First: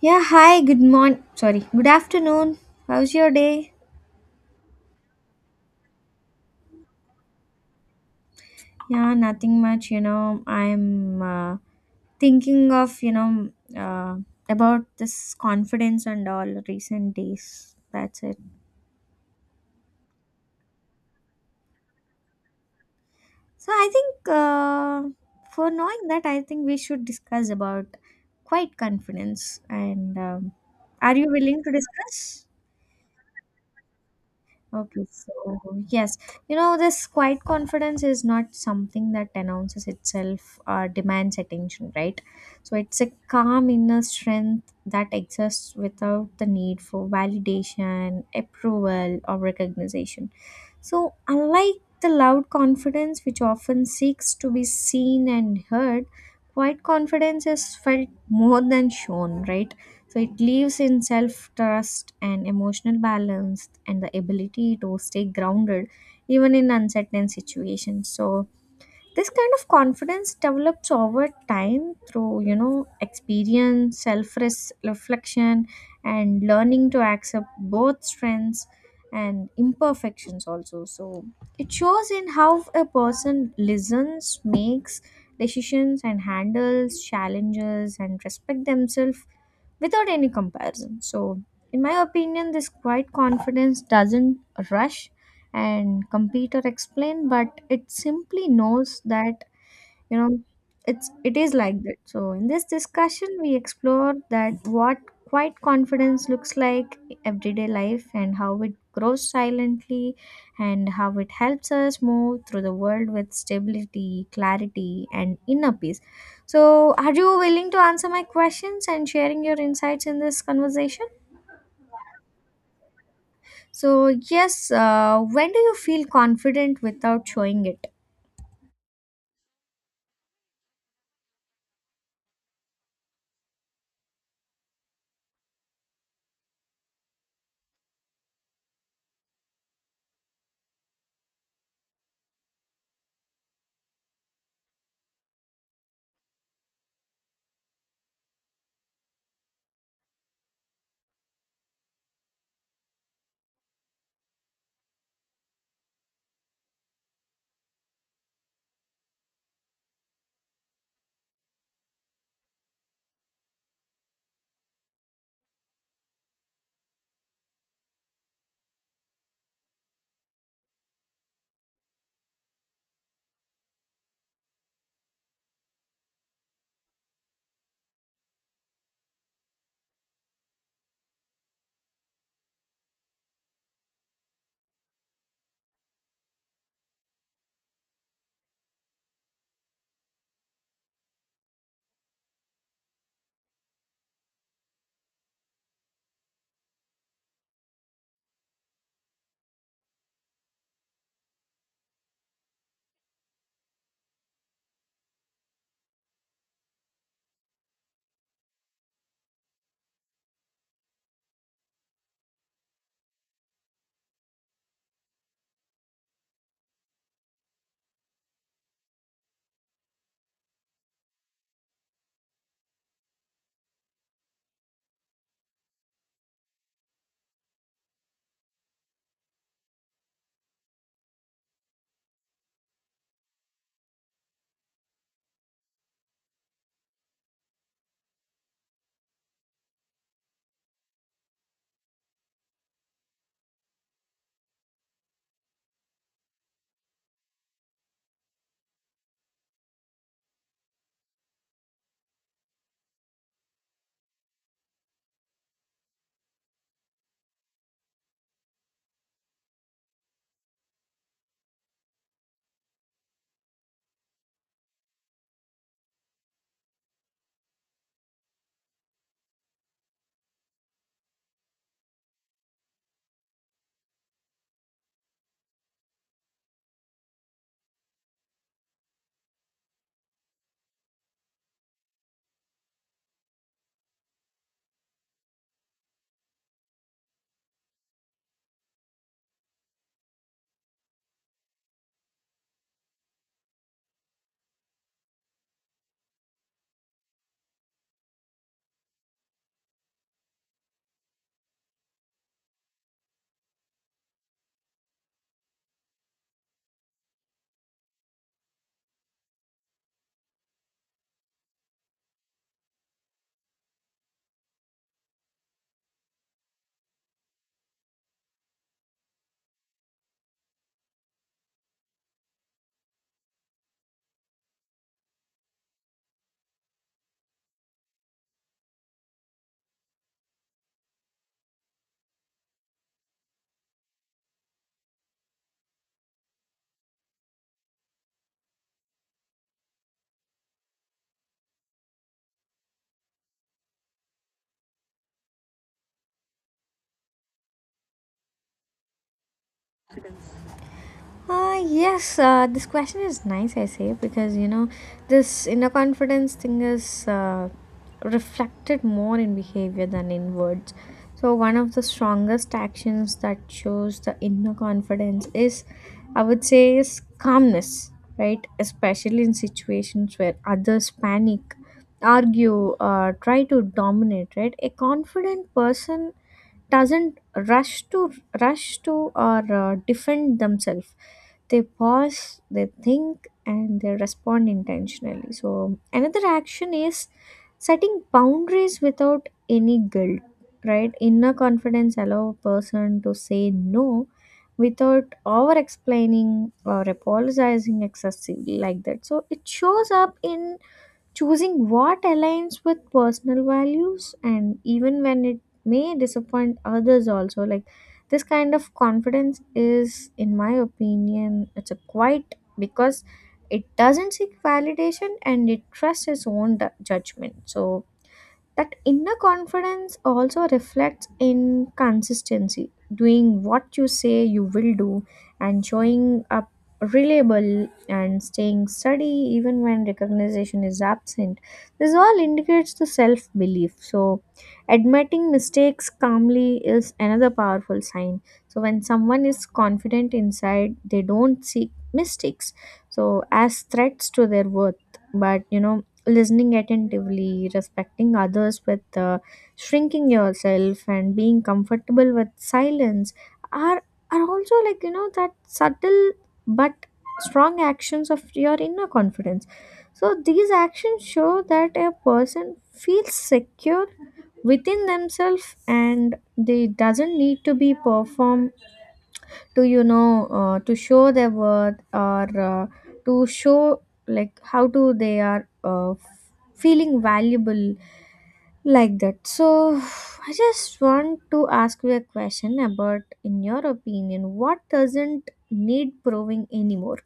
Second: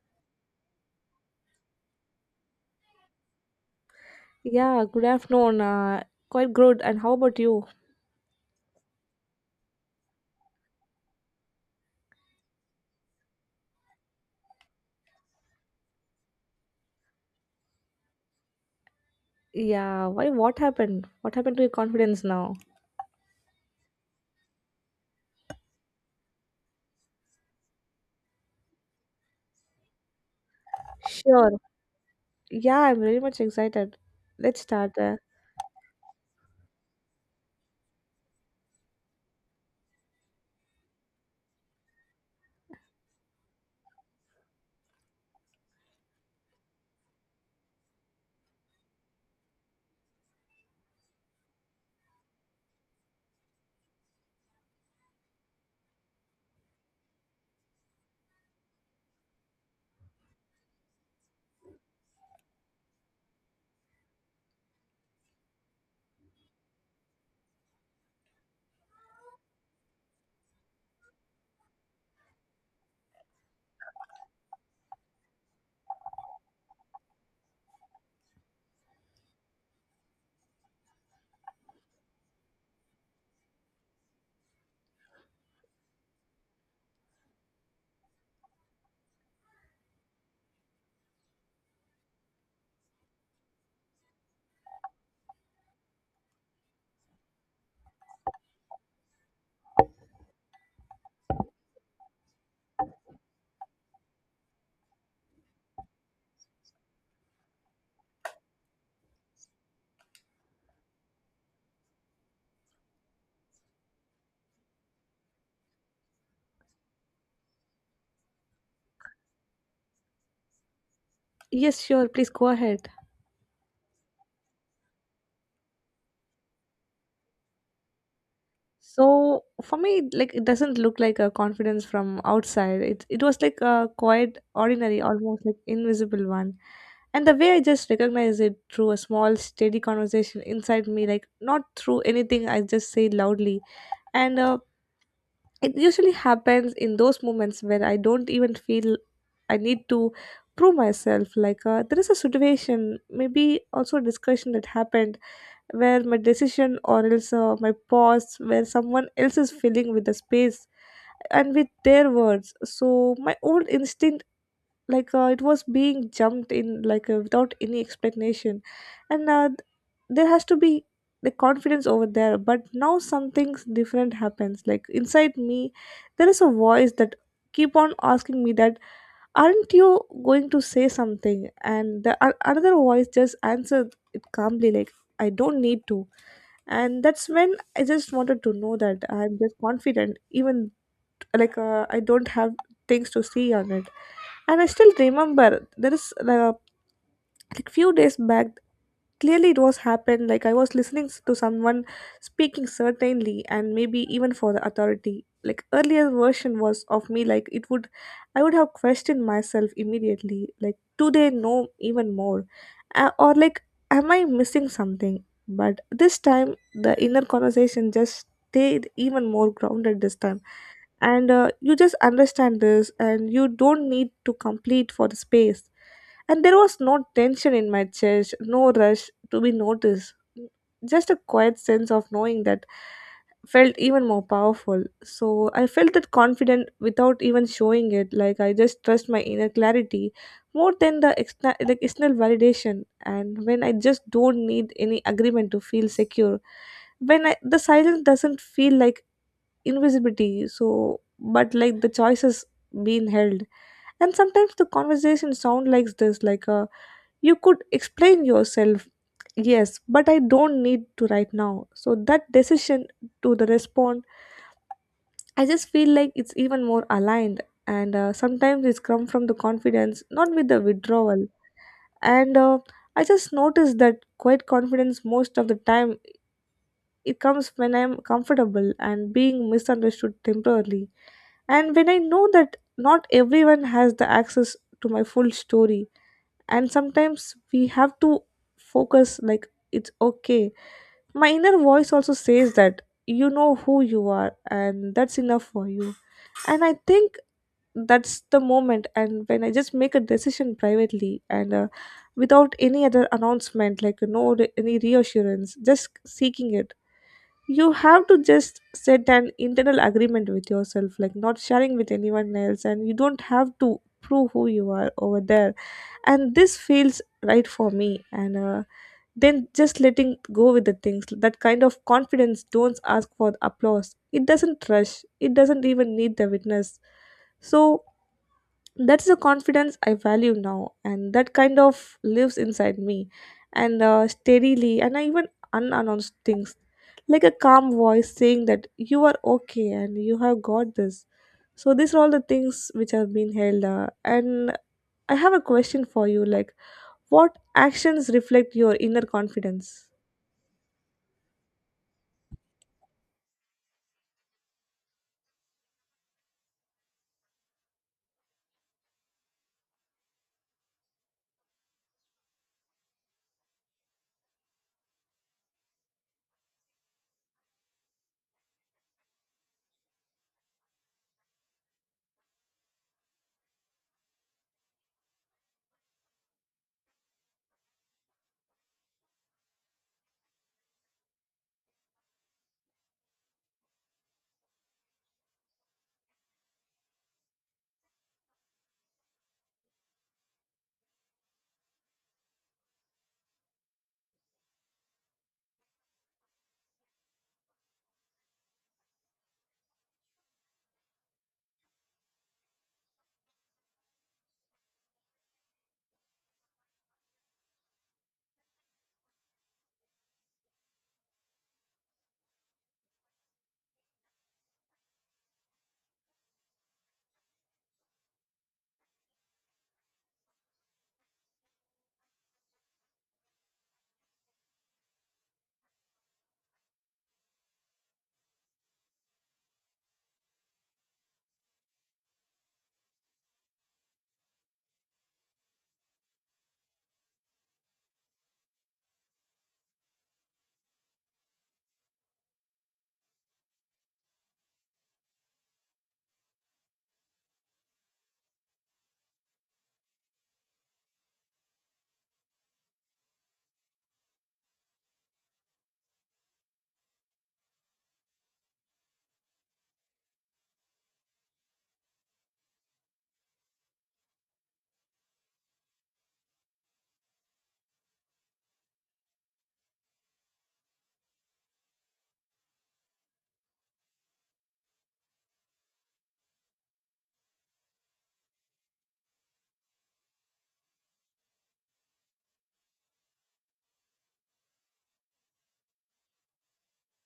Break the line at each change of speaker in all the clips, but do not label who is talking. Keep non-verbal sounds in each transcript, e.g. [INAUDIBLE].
Yeah, hi, good morning. Sorry, good afternoon. How's your day?
Yeah, good afternoon. Quite good. And how about you?
Yeah, nothing much, you know. I'm thinking of, uh, about this confidence and all recent days. That's it.
Yeah, why? What happened? What happened to your confidence now?
So I think for knowing that, I think we should discuss about quite confidence. And are you
Sure.
willing to discuss?
Yeah, I'm very much excited. Let's start.
Okay, so yes, you know, this quiet confidence is not something that announces itself or demands attention, right? So it's a calm inner strength that exists without the need for validation, approval, or recognition. So, unlike the loud confidence, which often seeks to be seen and heard, quiet confidence is felt more than shown, right? So, it lives in self trust and emotional balance and the ability to stay grounded even in uncertain situations. So, this kind of confidence develops over time through you know experience self reflection and learning to accept both strengths and imperfections also, so it shows in how a person listens, makes decisions and handles challenges and respect themselves without any comparison. So, in my opinion, this quiet confidence doesn't rush and compete or explain, but it simply knows that you know it's it is like that. So in this discussion we explore that what quiet confidence looks like in everyday life, and how it grows silently, and how it helps us move through the world with stability, clarity and inner peace. So are you willing to answer my questions and sharing your insights in this conversation?
Yes, sure. Please go ahead.
So yes, when do you feel confident without showing it?
So for me, like it doesn't look like a confidence from outside. It was like a quite ordinary, almost like invisible one. And the way I just recognized it through a small, steady conversation inside me, like not through anything I just say loudly. And It usually happens in those moments where I don't even feel I need to prove myself like there is a situation, maybe also a discussion that happened where my decision, or else my pause, where someone else is filling with the space and with their words. So my old instinct, like it was being jumped in like without any explanation. and uh, th- there has to be the confidence over there, but now something different happens, like inside me there is a voice that keep on asking me that aren't you going to say something, and the a another voice just answered it calmly like I don't need to. And that's when I just wanted to know that I'm just confident, even like I don't have things to see on it. And I still remember there is like few days back, clearly it was happened, like I was listening to someone speaking certainly and maybe even for the authority. Like earlier version was of me, like it would, I would have questioned myself immediately, like do they know even more, or like am I missing something? But this time the inner conversation just stayed even more grounded this time. And You just understand this and you don't need to complete for the space, and there was no tension in my chest, no rush to be noticed, just a quiet sense of knowing that felt even more powerful. So I felt that confident without even showing it, like I just trust my inner clarity more than the external validation. And when I just don't need any agreement to feel secure, when I, the silence doesn't feel like invisibility, so but like the choices being held. And sometimes the conversation sound like this, like you could explain yourself, yes, but I don't need to right now. So that decision to the respond, I just feel like it's even more aligned. And Sometimes it's come from the confidence, not with the withdrawal. And I just noticed that quite confidence most of the time it comes when I'm comfortable and being misunderstood temporarily. And when I know that not everyone has the access to my full story, and sometimes we have to focus like it's okay. My inner voice also says that you know who you are, and that's enough for you. And I think that's the moment, and when I just make a decision privately and without any other announcement, like no any reassurance, just seeking it. You have to just set an internal agreement with yourself, like not sharing with anyone else, and you don't have to prove who you are over there, and this feels right for me. And Then just letting go with the things. That kind of confidence don't ask for applause, it doesn't rush, it doesn't even need the witness. So that's the confidence I value now, and that kind of lives inside me, and steadily, and I even unannounced things, like a calm voice saying that you are okay and you have got this. So these are all the things which have been held, and I have a question for you, like what actions reflect your inner confidence?
Yes, this question is nice, I say, because you know, this inner confidence thing is reflected more in behavior than in words. So, one of the strongest actions that shows the inner confidence is, I would say, is calmness, right? Especially in situations where others panic, argue, try to dominate, right? A confident person doesn't rush to rush to or defend themselves. They pause, they think and they respond intentionally. So another action is setting boundaries without any guilt, right? Inner confidence allow a person to say no without over explaining or apologizing excessively, like that. So it shows up in choosing what aligns with personal values, and even when it may disappoint others also. Like, this kind of confidence is, in my opinion, it's a quite because it doesn't seek validation and it trusts its own judgment. So that inner confidence also reflects in consistency, doing what you say you will do and showing up reliable and staying steady even when recognition is absent. This all indicates the self belief. So, admitting mistakes calmly is another powerful sign. So, when someone is confident inside, they don't seek mistakes so as threats to their worth, but you know, listening attentively, respecting others with shrinking yourself, and being comfortable with silence are are also, like, you know, that subtle but strong actions of your inner confidence. So these actions show that a person feels secure within themselves, and they doesn't need to be perform to, you know, to show their worth, or to show like how do they are feeling valuable, like that. So I just want to ask you a question about, in your opinion, what doesn't need proving anymore?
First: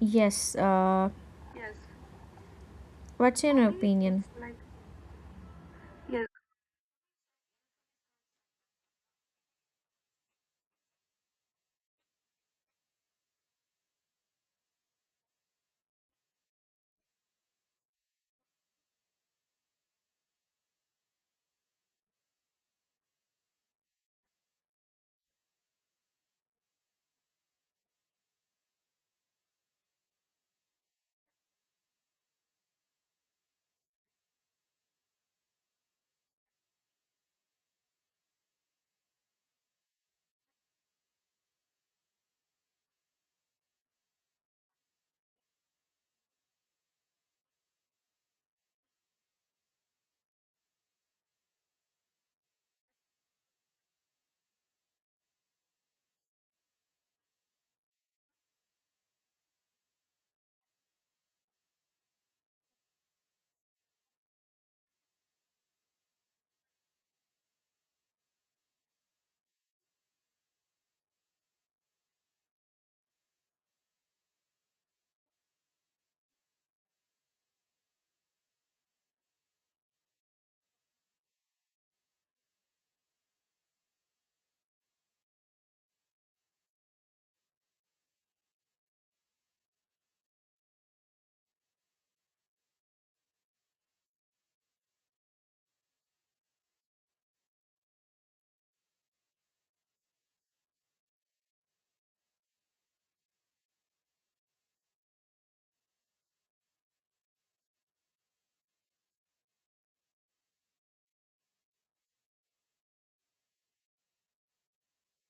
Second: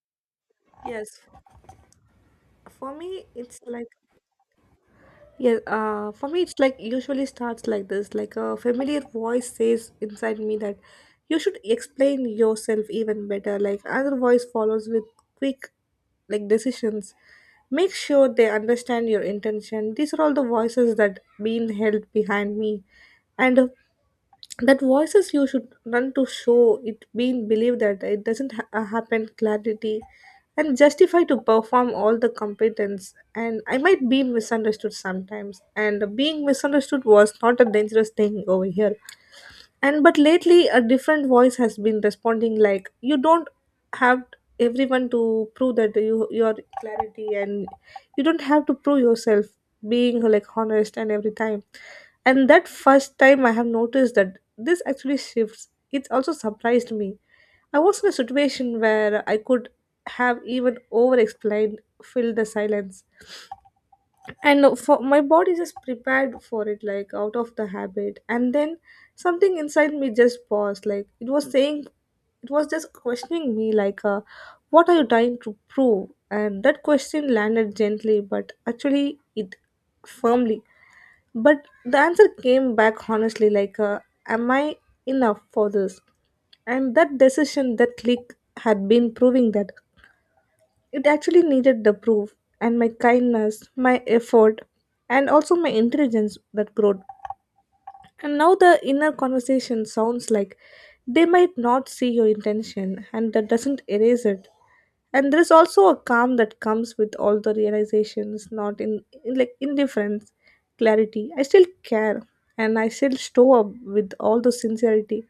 Yes,
Yes, for me,
what's
it's
your
like,
opinion?
yeah, for me, it's like usually starts like this, like a familiar voice says inside me that you should explain yourself even better. Like, another voice follows with quick, like, decisions. Make sure they understand your intention. These are all the voices that been held behind me. And that voices, you should run to show it being believed, that it doesn't happen clarity and justify to perform all the competence, and I might be misunderstood sometimes, and being misunderstood was not a dangerous thing over here. And but lately a different voice has been responding like you don't have everyone to prove that you your clarity, and you don't have to prove yourself being like honest and every time. And that first time I have noticed that this actually shifts, it also surprised me. I was in a situation where I could have even over explained, fill the silence, and for my body just prepared for it, like out of the habit. And then something inside me just paused, like it was saying, it was just questioning me like what are you trying to prove? And that question landed gently but actually it firmly, but the answer came back honestly, like am I enough for this? And that decision, that click, had been proving that it actually needed the proof, and my kindness, my effort, and also my intelligence, that growth. And now the inner conversation sounds like they might not see your intention, and that doesn't erase it. And there is also a calm that comes with all the realizations, not in like indifference, clarity. I still care, and I still show up with all the sincerity,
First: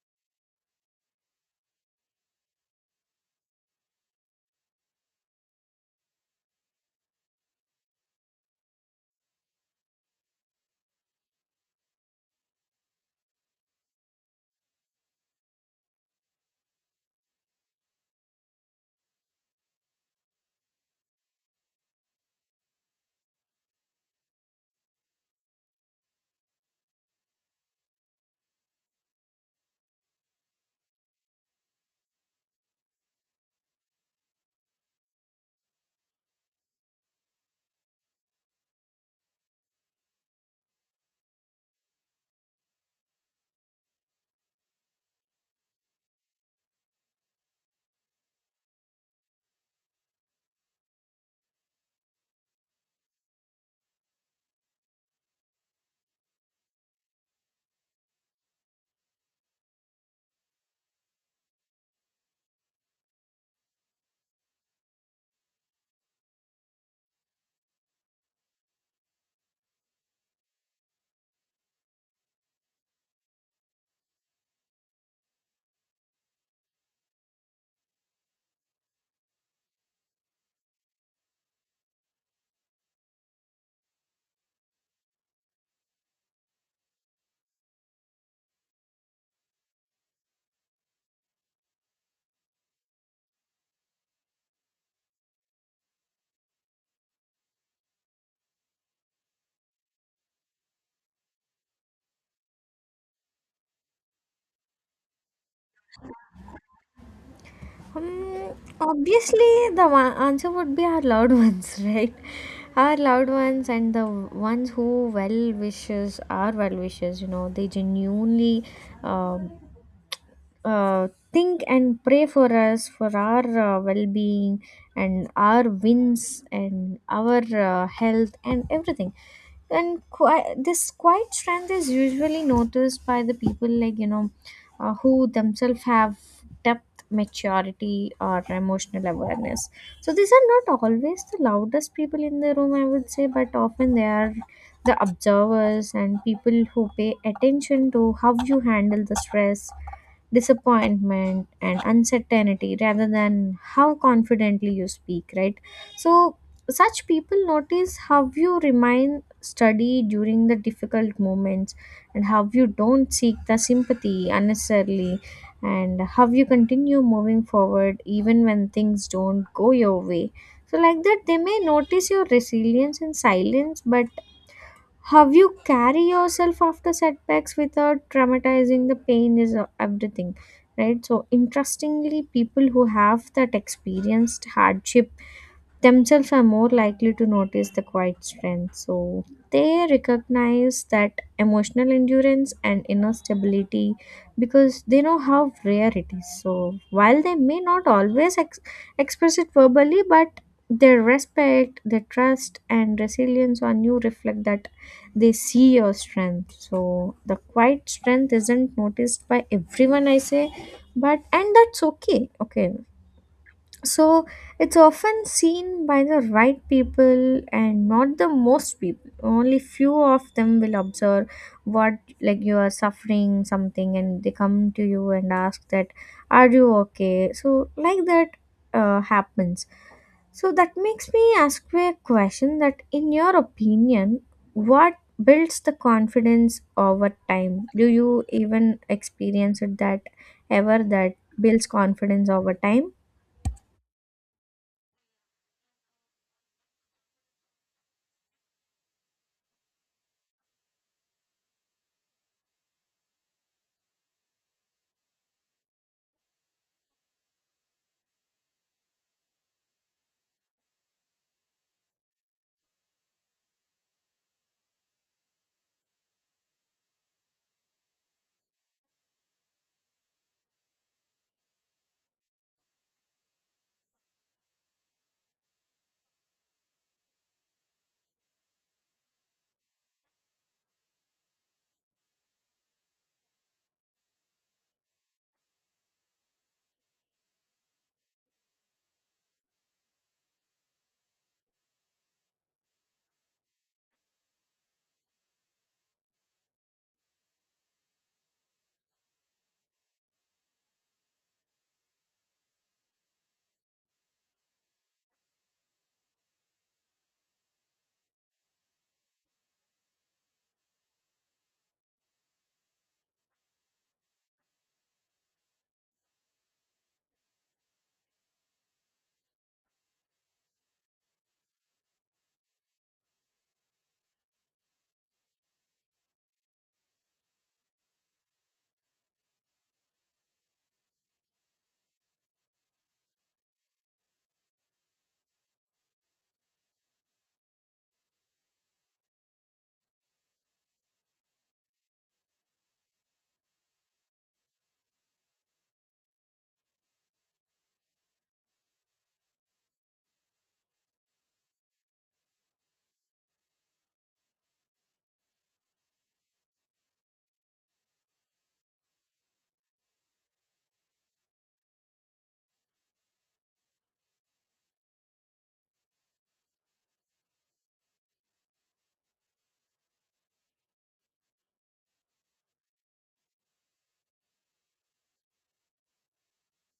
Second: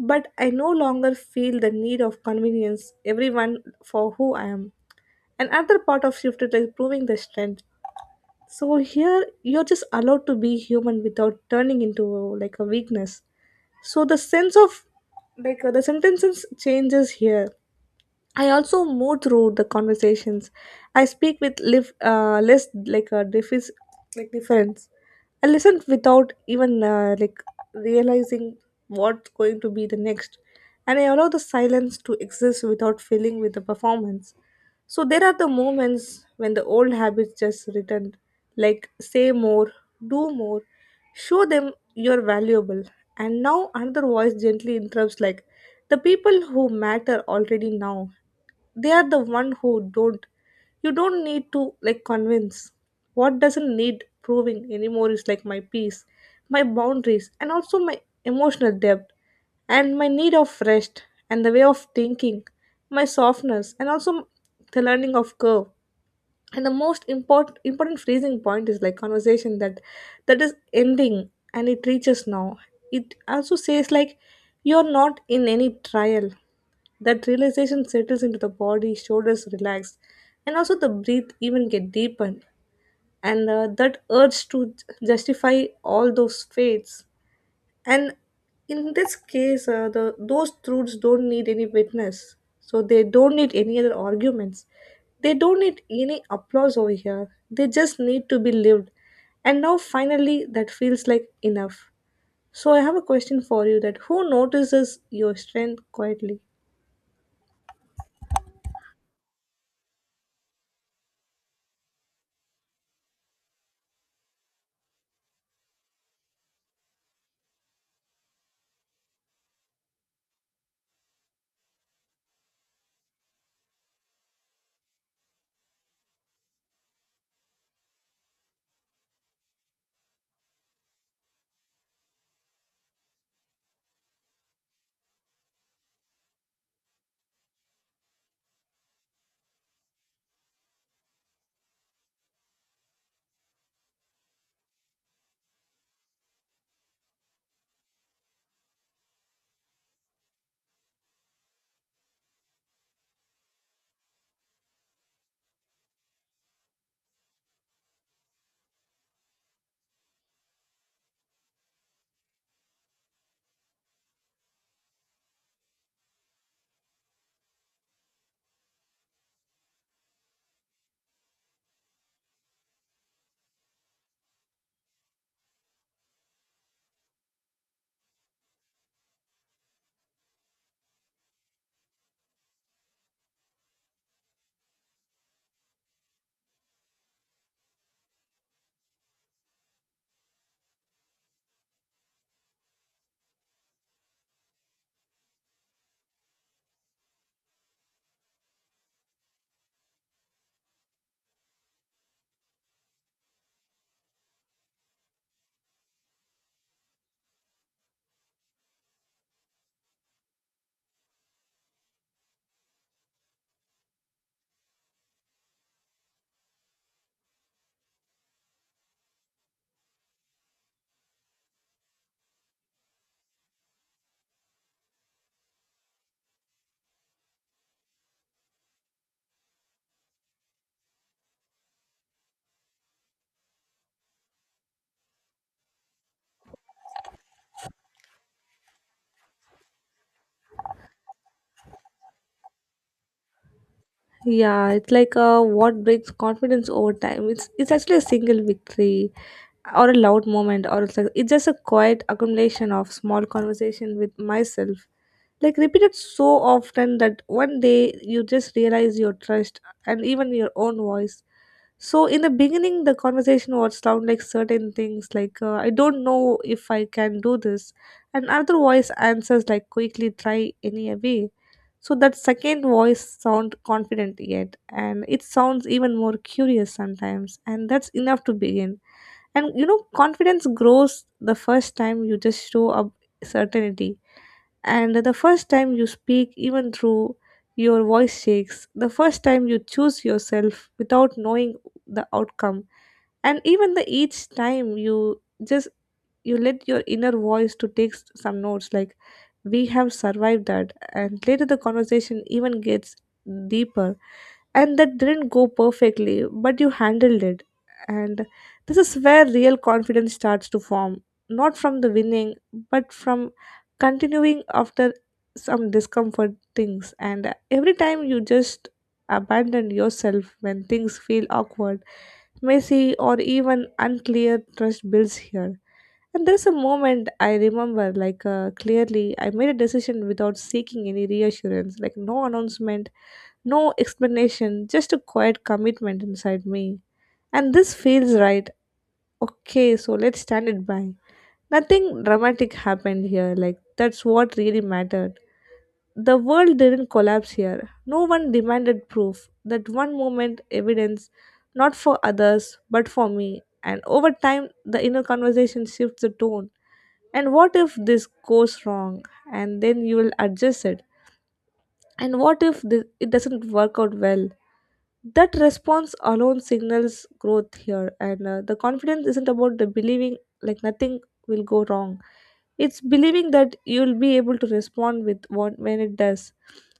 but I no longer feel the need of convenience everyone for who I am. And another part of shifted like proving the strength. So here you're just allowed to be human without turning into like a weakness. So the sense of like the sentences changes here. I also move through the conversations. I speak with less like a like difference. I listen without even like realizing what's going to be the next, and I allow the silence to exist without filling with the performance. So there are the moments when the old habits just return, like say more, do more, show them you're valuable. And now another voice gently interrupts like the people who matter already now. They are the one who don't. You don't need to like convince. What doesn't need proving anymore is like my peace, my boundaries, and also my emotional depth, and my need of rest, and the way of thinking, my softness, and also the learning of curve. And the most important freezing point is like conversation that that is ending and it reaches now. It also says like you're not in any trial. That realization settles into the body, shoulders relax, and also the breath even get deepened. And That urge to justify all those fates. And in this case, the those truths don't need any witness, so they don't need any other arguments. They don't need any applause over here. They just need to be lived. And now finally, that feels like enough. So I have a question for you: that who notices your strength quietly?
Hmm, obviously, the one answer would be our loved ones, [LAUGHS] right? Our loved ones and the ones who well wishes, our well wishes, you know, they genuinely um think and pray for us for our well-being and our wins and our health and everything. And this quiet strength is usually noticed by the people, like, you know, who themselves have depth, maturity or emotional awareness. So these are not always the loudest people in the room, I would say, but often they are the observers and people who pay attention to how you handle the stress, disappointment and uncertainty rather than how confidently you speak, right? So such people notice how you remain steady during the difficult moments, and how you don't seek the sympathy unnecessarily, and how you continue moving forward even when things don't go your way. So like that, they may notice your resilience and silence, but have you carry yourself after setbacks without traumatizing the pain is everything, right? So interestingly, people who have that experienced hardship themselves are more likely to notice the quiet strength. So they recognize that emotional endurance and inner stability because they know how rare it is. So while they may not always express it verbally, but their respect, their trust, and resilience on you reflect that they see your strength. So the quiet strength isn't noticed by everyone, I say, but and that's okay. Okay, so it's often seen by the right people and not the most people. Only few of them will observe what, like, you are suffering something and they come to you and ask that, are you okay? So like that, happens. So that makes me ask you a question that, in your opinion, what builds the confidence over time? Do you even experience it that ever that builds confidence over time?
Yeah, it's like what breaks confidence over time. It's actually a single victory, or a loud moment, or it's like it's just a quiet accumulation of small conversation with myself, like repeated so often that one day you just realize your trust and even your own voice. So in the beginning, the conversation would sound like certain things, like I don't know if I can do this, and other voice answers like quickly try anyway. So that second voice sound confident yet, and it sounds even more curious sometimes, and that's enough to begin. And you know, confidence grows the first time you just show up certainty, and the first time you speak, even through your voice shakes, the first time you choose yourself without knowing the outcome, and even the each time you just you let your inner voice to take some notes like we have survived that. And later the conversation even gets deeper, and that didn't go perfectly, but you handled it. And this is where real confidence starts to form, not from the winning, but from continuing after some discomfort things. And every time you just abandon yourself when things feel awkward, messy, or even unclear, trust builds here. And there's a moment I remember, like clearly, I made a decision without seeking any reassurance, like no announcement, no explanation, just a quiet commitment inside me. And this feels right. Okay, so let's stand it by. Nothing dramatic happened here, like that's what really mattered. The world didn't collapse here. No one demanded proof. That one moment, evidence, not for others, but for me. And over time, the inner conversation shifts the tone. And what if this goes wrong? And then you will adjust it, and what if it doesn't work out well? That response alone signals growth here, and the confidence isn't about the believing like nothing will go wrong. It's believing that you'll be able to respond with what when it does.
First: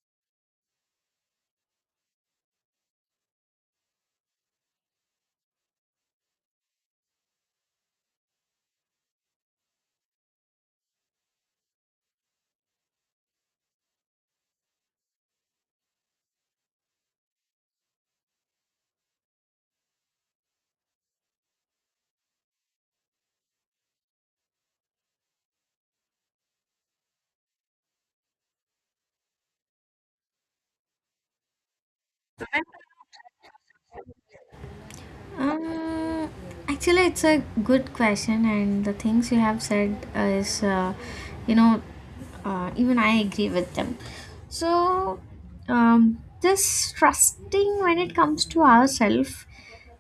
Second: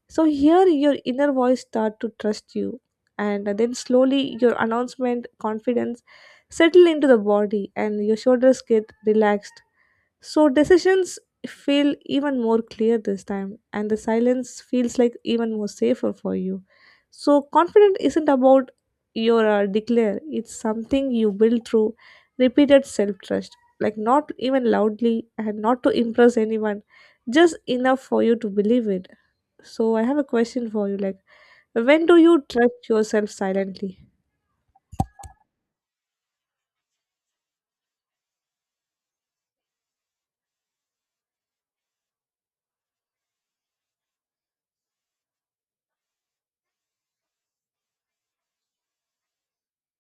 So here your inner voice start to trust you, and then slowly your announcement confidence settle into the body, and your shoulders get relaxed. So decisions feel even more clear this time, and the silence feels like even more safer for you. So confident isn't about your declare, it's something you build through repeated self trust, like not even loudly and not to impress anyone, just enough for you to believe it. So I have a question for you, like when do you trust yourself silently?
Um, actually, it's a good question, and the things you have said is, you know, even I agree with them. So, this trusting when it comes to ourselves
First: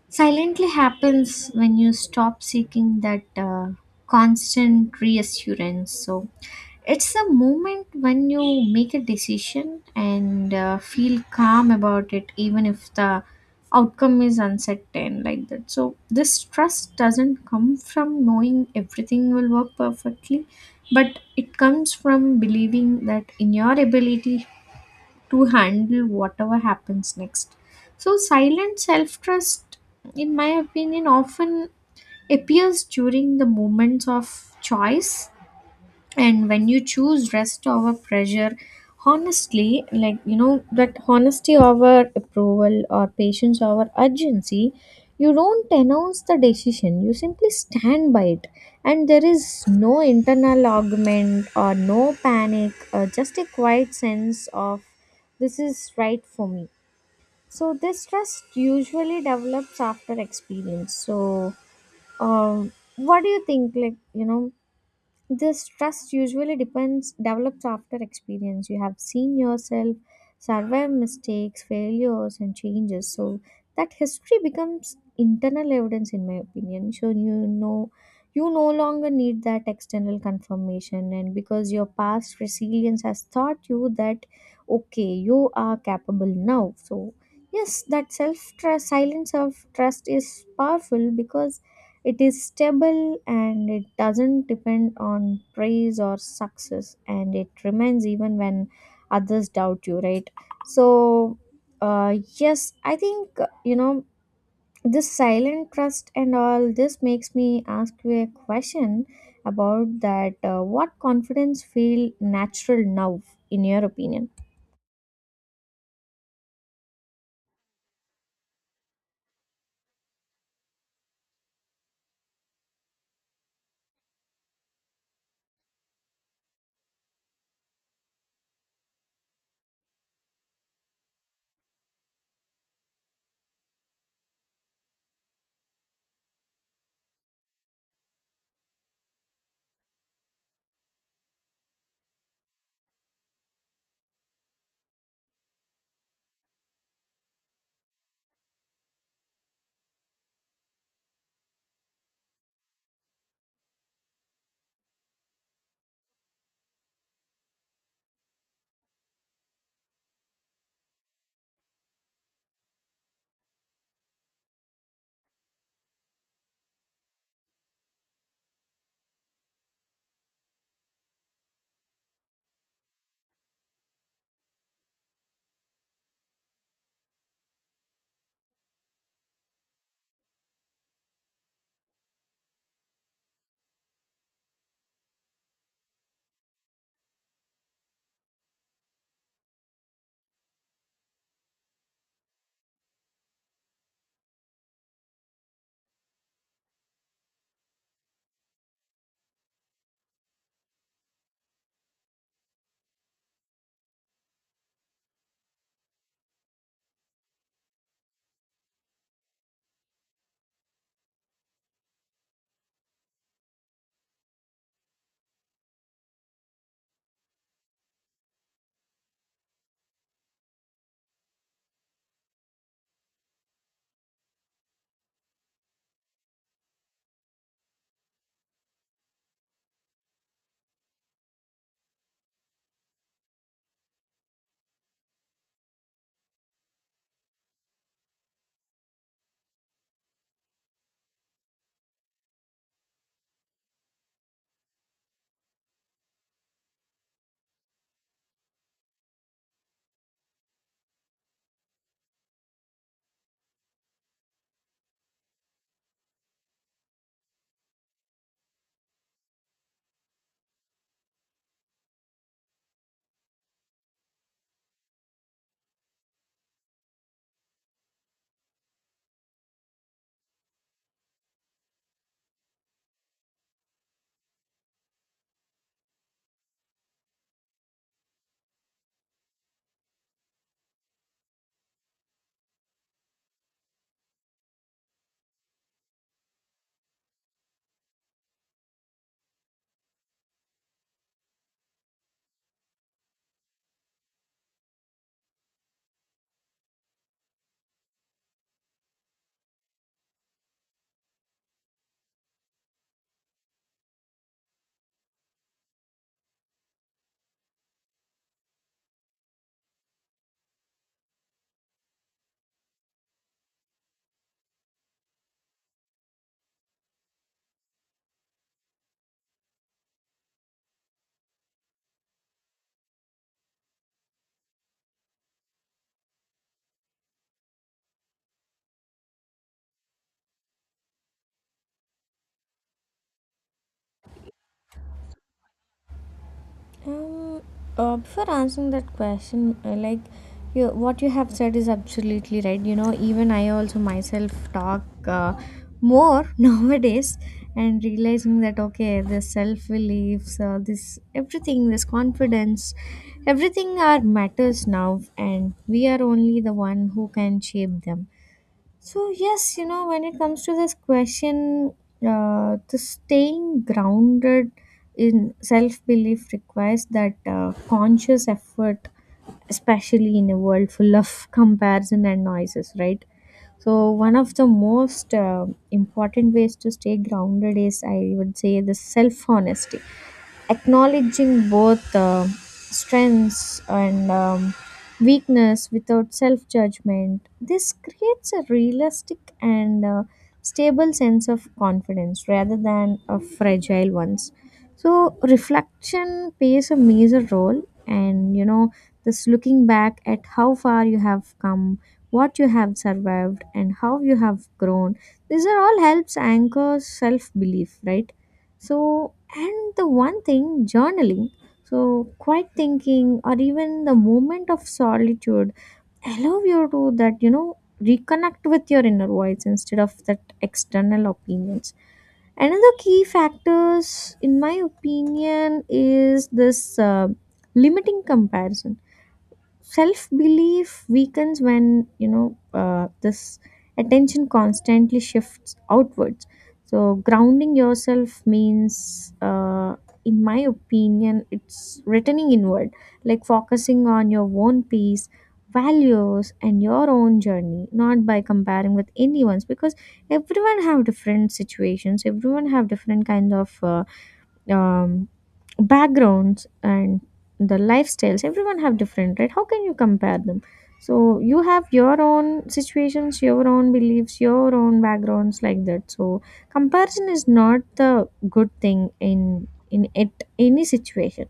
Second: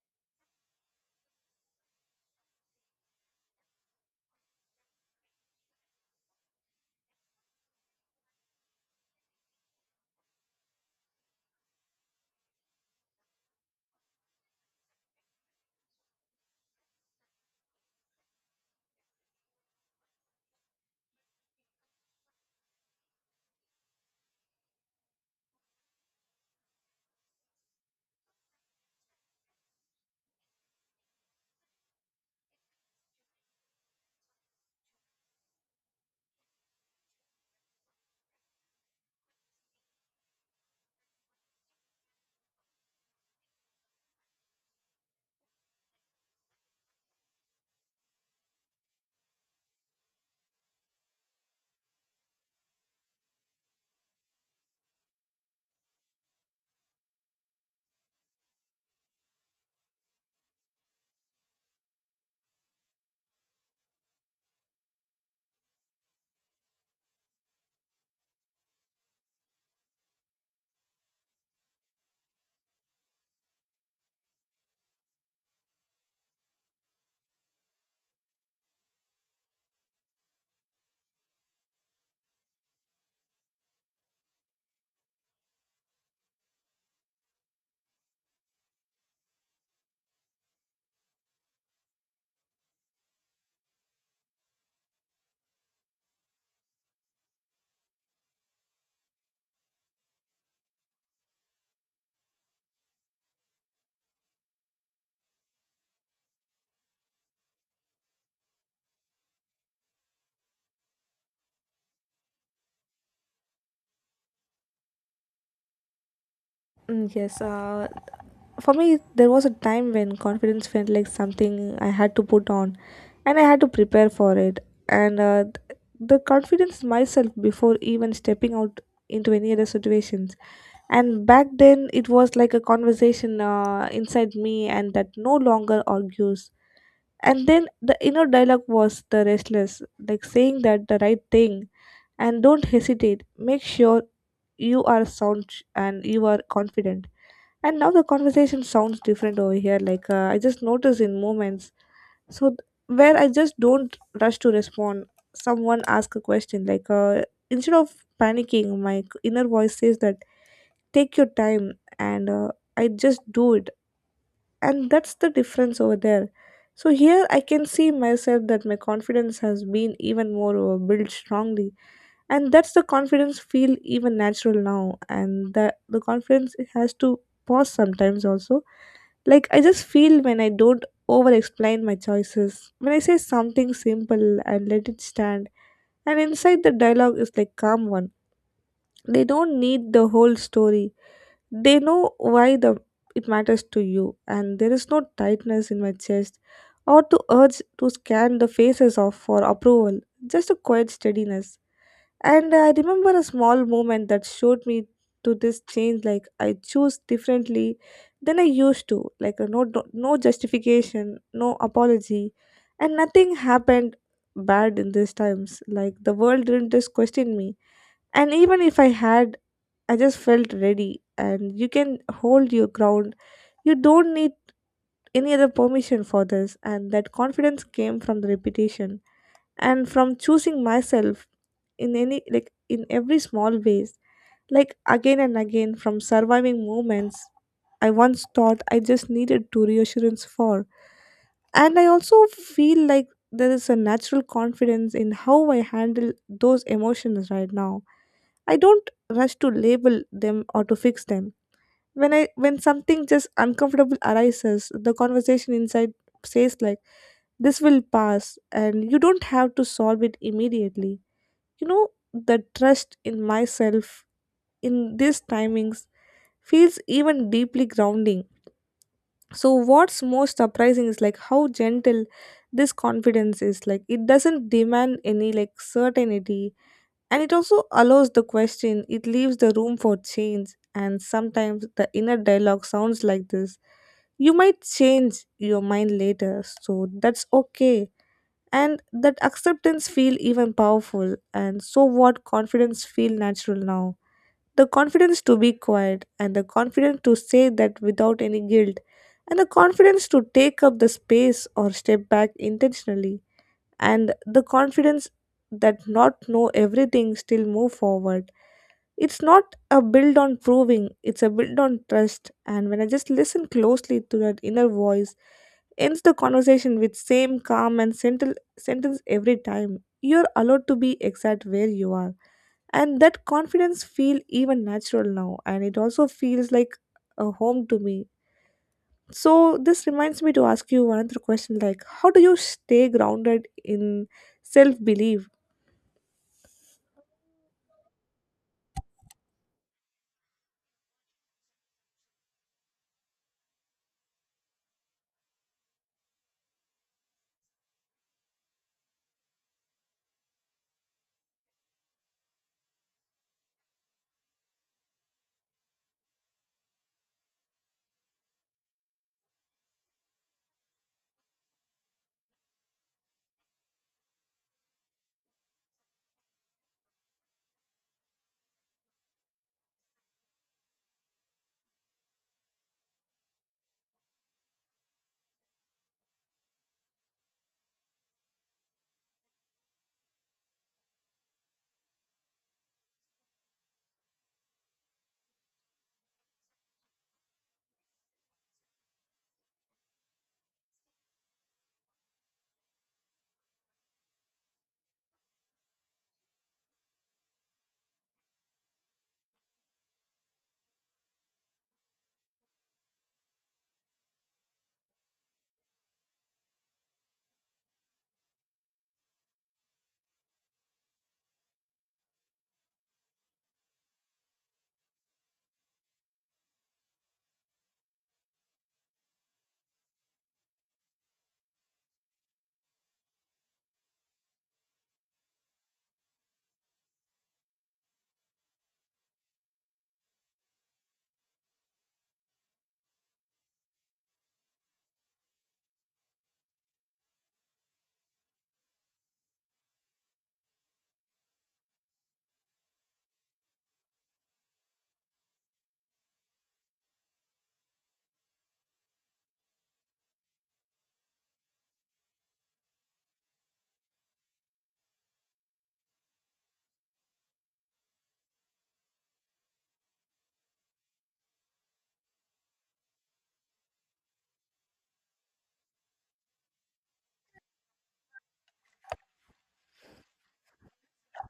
silently happens when you stop seeking that constant reassurance. So, it's a moment when you make a decision and feel calm about it, even if the outcome is uncertain, like that. So, this trust doesn't come from knowing everything will work perfectly, but it comes from believing that in your ability to handle whatever happens next. So, silent self trust, in my opinion, often appears during the moments of choice, and when you choose rest over pressure honestly, like, you know, that honesty over approval or patience over urgency. You don't announce the decision, you simply stand by it, and there is no internal argument or no panic, or just a quiet sense of this is right for me. So this trust usually develops after experience. So what do you think, like, you know, this trust usually depends develops after experience. You have seen yourself survive mistakes, failures, and changes. So that history becomes internal evidence, in my opinion. So you know, you no longer need that external confirmation, and because your past resilience has taught you that okay, you are capable now. So yes, that self trust, silence of trust, is powerful because it is stable and it doesn't depend on praise or success, and it remains even when others doubt you, right? So, yes, I think, you know, this silent trust and all this makes me ask you a question about that. What confidence feel natural now, in your opinion?
Mm, yes, for me there was a time when confidence felt like something I had to put on, and I had to prepare for it, and the confidence myself before even stepping out into any other situations. And back then it was like a conversation inside me, and that no longer argues. And then the inner dialogue was the restless, like saying that the right thing, and don't hesitate, make sure you are sound and you are confident. And now the conversation sounds different over here, like I just notice in moments. Where I just don't rush to respond, someone ask a question, like instead of panicking, my inner voice says that take your time, and I just do it, and that's the difference over there. So here I can see myself that my confidence has been even more built strongly, and that's the confidence feel even natural now. And the confidence has to pause sometimes also. Like, I just feel when I don't over explain my choices, when I say something simple and let it stand, and inside the dialogue is like calm one. They don't need the whole story. They know why the it matters to you, and there is no tightness in my chest or to urge to scan the faces off for approval. Just a quiet steadiness. And I remember a small moment that showed me to this change, like I choose differently than I used to, like no, no justification, no apology, and nothing happened bad in these times. Like the world didn't just question me, and even if I had, I just felt ready. And you can hold your ground. You don't need any other permission for this, and that confidence came from the repetition and from choosing myself in any, like in every small ways, like again and again, from surviving moments I once thought I just needed to reassurance for. And I also feel like there is a natural confidence in how I handle those emotions right now. I don't rush to label them or to fix them. When something just uncomfortable arises, the conversation inside says like this will pass and you don't have to solve it immediately, you know. The trust in myself in these timings feels even deeply grounding. So what's most surprising is like how gentle this confidence is, like it doesn't demand any like certainty, and it also allows the question, it leaves the room for change. And sometimes the inner dialogue sounds like this. You might change your mind later, so that's okay. And that acceptance feel even powerful. And so what confidence feel natural now? The confidence to be quiet, and the confidence to say that without any guilt, and the confidence to take up the space or step back intentionally, and the confidence that not know everything still move forward. It's not a build on proving, it's a build on trust. And when I just listen closely to that inner voice, ends the conversation with same calm and sentence every time, you're allowed to be exact where you are. And that confidence feel even natural now, and it also feels like a home to me. So this reminds me to ask you one other question, like how do you stay grounded in self belief?
Um, before answering that question, like you, what you have said is absolutely right. You know, even I also myself talk more [LAUGHS] nowadays and realizing that okay, the self beliefs, this everything, this confidence, everything are matters now, and we are only the one who can shape them. So yes, you know, when it comes to this question, the staying grounded in self belief requires that conscious effort, especially in a world full of [LAUGHS] comparison and noises, right? So one of the most important ways to stay grounded is, I would say, the self honesty, acknowledging both strengths and weakness without self judgment. This creates a realistic and stable sense of confidence rather than a fragile ones. So, reflection plays a major role, and you know, this looking back at how far you have come, what you have survived, and how you have grown. These are all helps anchor self belief, right? So, and the one thing, journaling, so quiet thinking or even the moment of solitude allow you to that, you know, reconnect with your inner voice instead of that external opinions. Another key factors, in my opinion, is this limiting comparison. Self belief weakens when, you know, this attention constantly shifts outwards. So grounding yourself means, in my opinion, it's returning inward, like focusing on your own peace, values and your own journey, not by comparing with anyone's, because everyone have different situations, everyone have different kind of um, backgrounds and the lifestyles, everyone have different, right? How can you compare them? So you have your own situations, your own beliefs, your own backgrounds, like that. So comparison is not the good thing in it any situation.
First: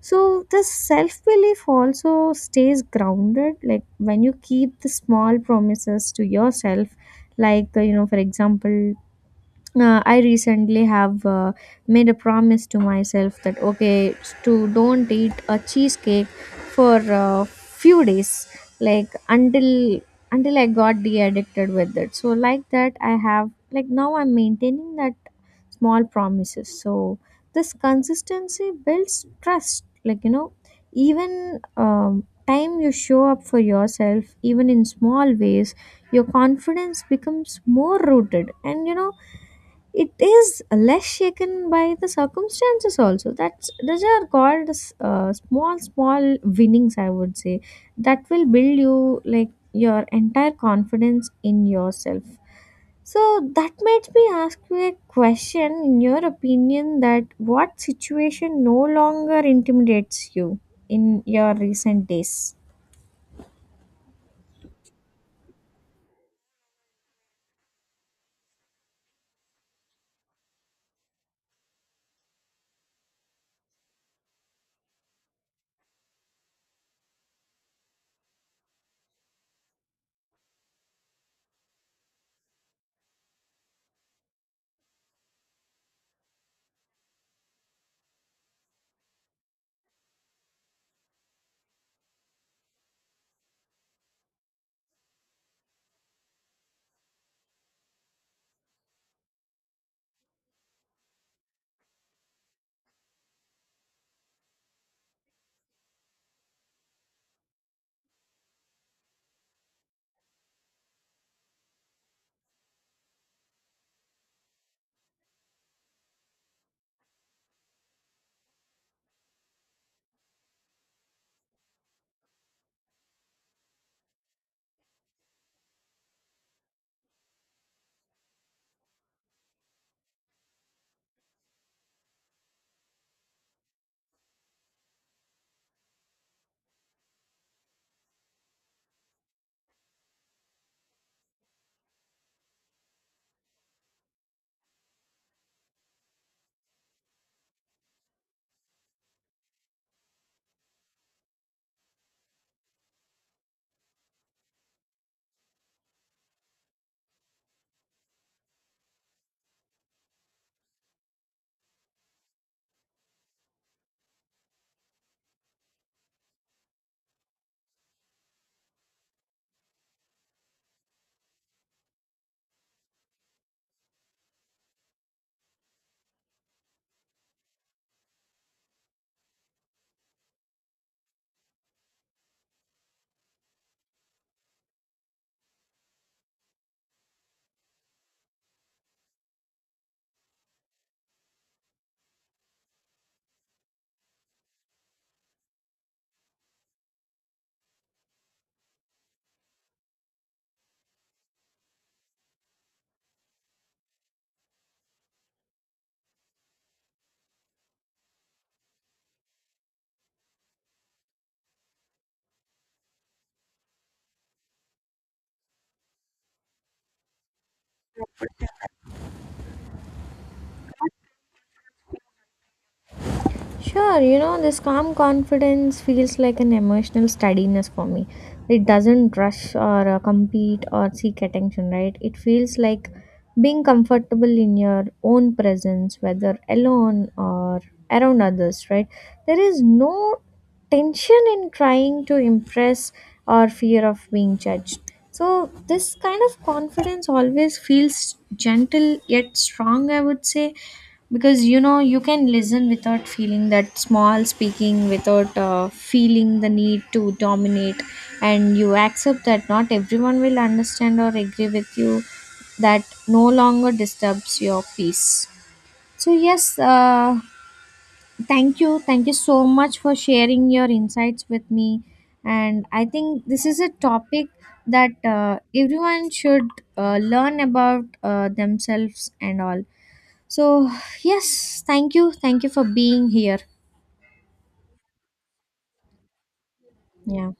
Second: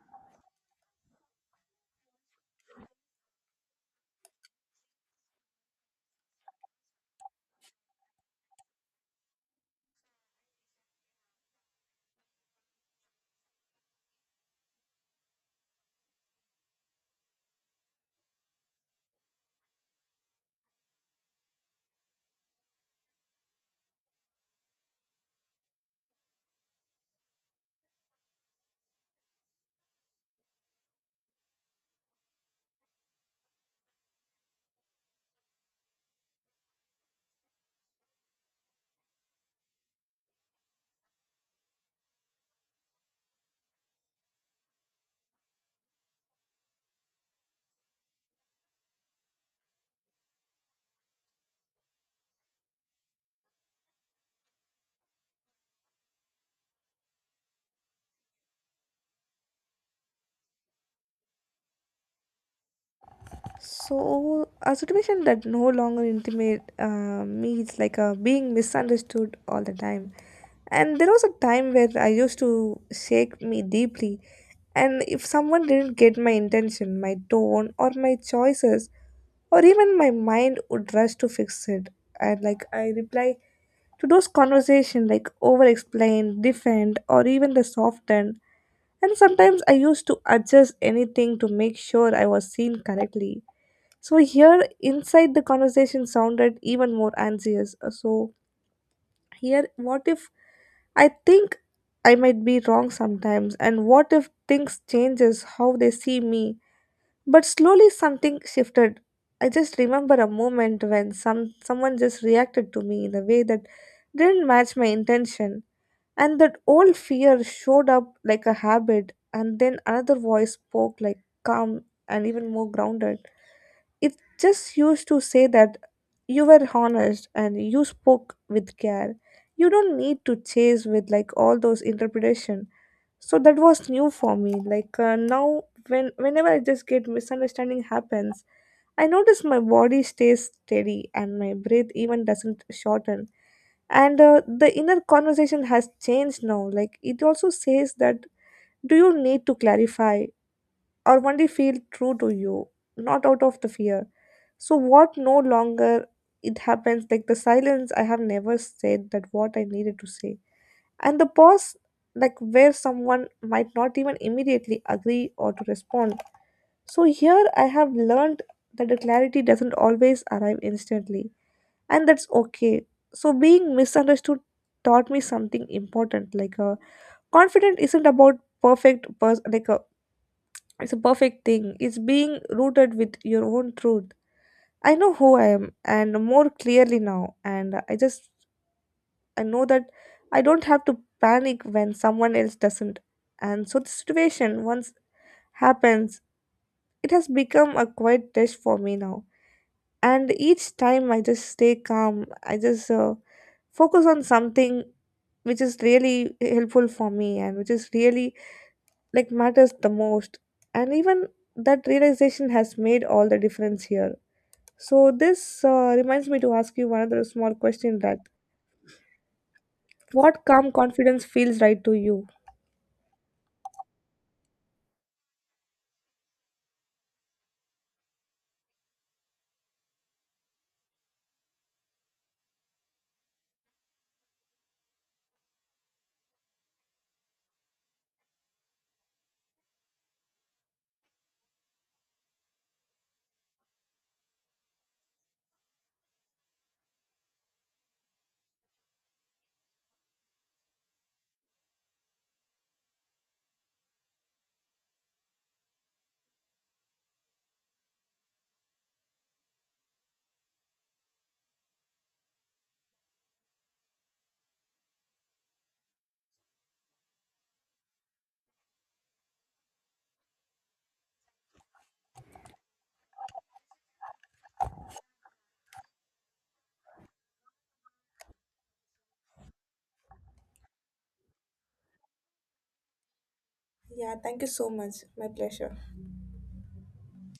So the self belief also stays grounded like when you keep the small promises to yourself, like the, you know, for example, I recently have made a promise to myself that okay, to don't eat a cheesecake for a few days, like until I got de addicted with it. So like that I have, like now I'm maintaining that small promises. So this consistency builds trust, like, you know, even time you show up for yourself even in small ways, your confidence becomes more rooted, and you know, it is less shaken by the circumstances also. That's, those are called small small winnings, I would say, that will build you, like, your entire confidence in yourself. So that makes me ask you a question, in your opinion, that what situation no longer intimidates you in your recent days?
So a situation that no longer intimate me is like being misunderstood all the time. And there was a time where I used to shake me deeply. And if someone didn't get my intention, my tone, or my choices, or even my mind would rush to fix it. And like I reply to those conversations like over explain, defend, or even the soften. And sometimes I used to adjust anything to make sure I was seen correctly. So here inside the conversation sounded even more anxious. So here, what if I think I might be wrong sometimes, and what if things changes how they see me? But slowly something shifted. I just remember a moment when someone just reacted to me in a way that didn't match my intention, and that old fear showed up like a habit, and then another voice spoke like calm and even more grounded. It just used to say that you were honest and you spoke with care. You don't need to chase with like all those interpretation. So that was new for me. Like now, whenever I just get misunderstanding happens, I notice my body stays steady and my breath even doesn't shorten, and the inner conversation has changed now, like it also says that do you need to clarify or only feel true to you, not out of the fear. So what no longer it happens, like the silence I have never said that what I needed to say, and the pause, like where someone might not even immediately agree or to respond. So here I have learned that the clarity doesn't always arrive instantly, and that's okay. So being misunderstood taught me something important. Like, confident isn't about like it's a perfect thing. It's being rooted with your own truth. I know who I am and more clearly now, and I just I know that I don't have to panic when someone else doesn't. And so the situation once happens, it has become a quiet test for me now. And each time I just stay calm. I just focus on something which is really helpful for me and which is really like matters the most. And even that realization has made all the difference here. So this reminds me to ask you another small question, that what calm confidence feels right to you?
Sure, you know, this calm confidence feels like an emotional steadiness for me. It doesn't rush or compete or seek attention, right? It feels like being comfortable in your own presence, whether alone or around others, right? There is no tension in trying to impress or fear of being judged. So, this kind of confidence always feels gentle yet strong, I would say, because you know, you can listen without feeling that small, speaking without feeling the need to dominate, and you accept that not everyone will understand or agree with you, that no longer disturbs your peace. So yes, thank you, thank you so much for sharing your insights with me, and I think this is a topic that everyone should learn about themselves and all. So, yes, thank you. Thank you for being here.
Yeah, thank you so much. My pleasure.
Yeah.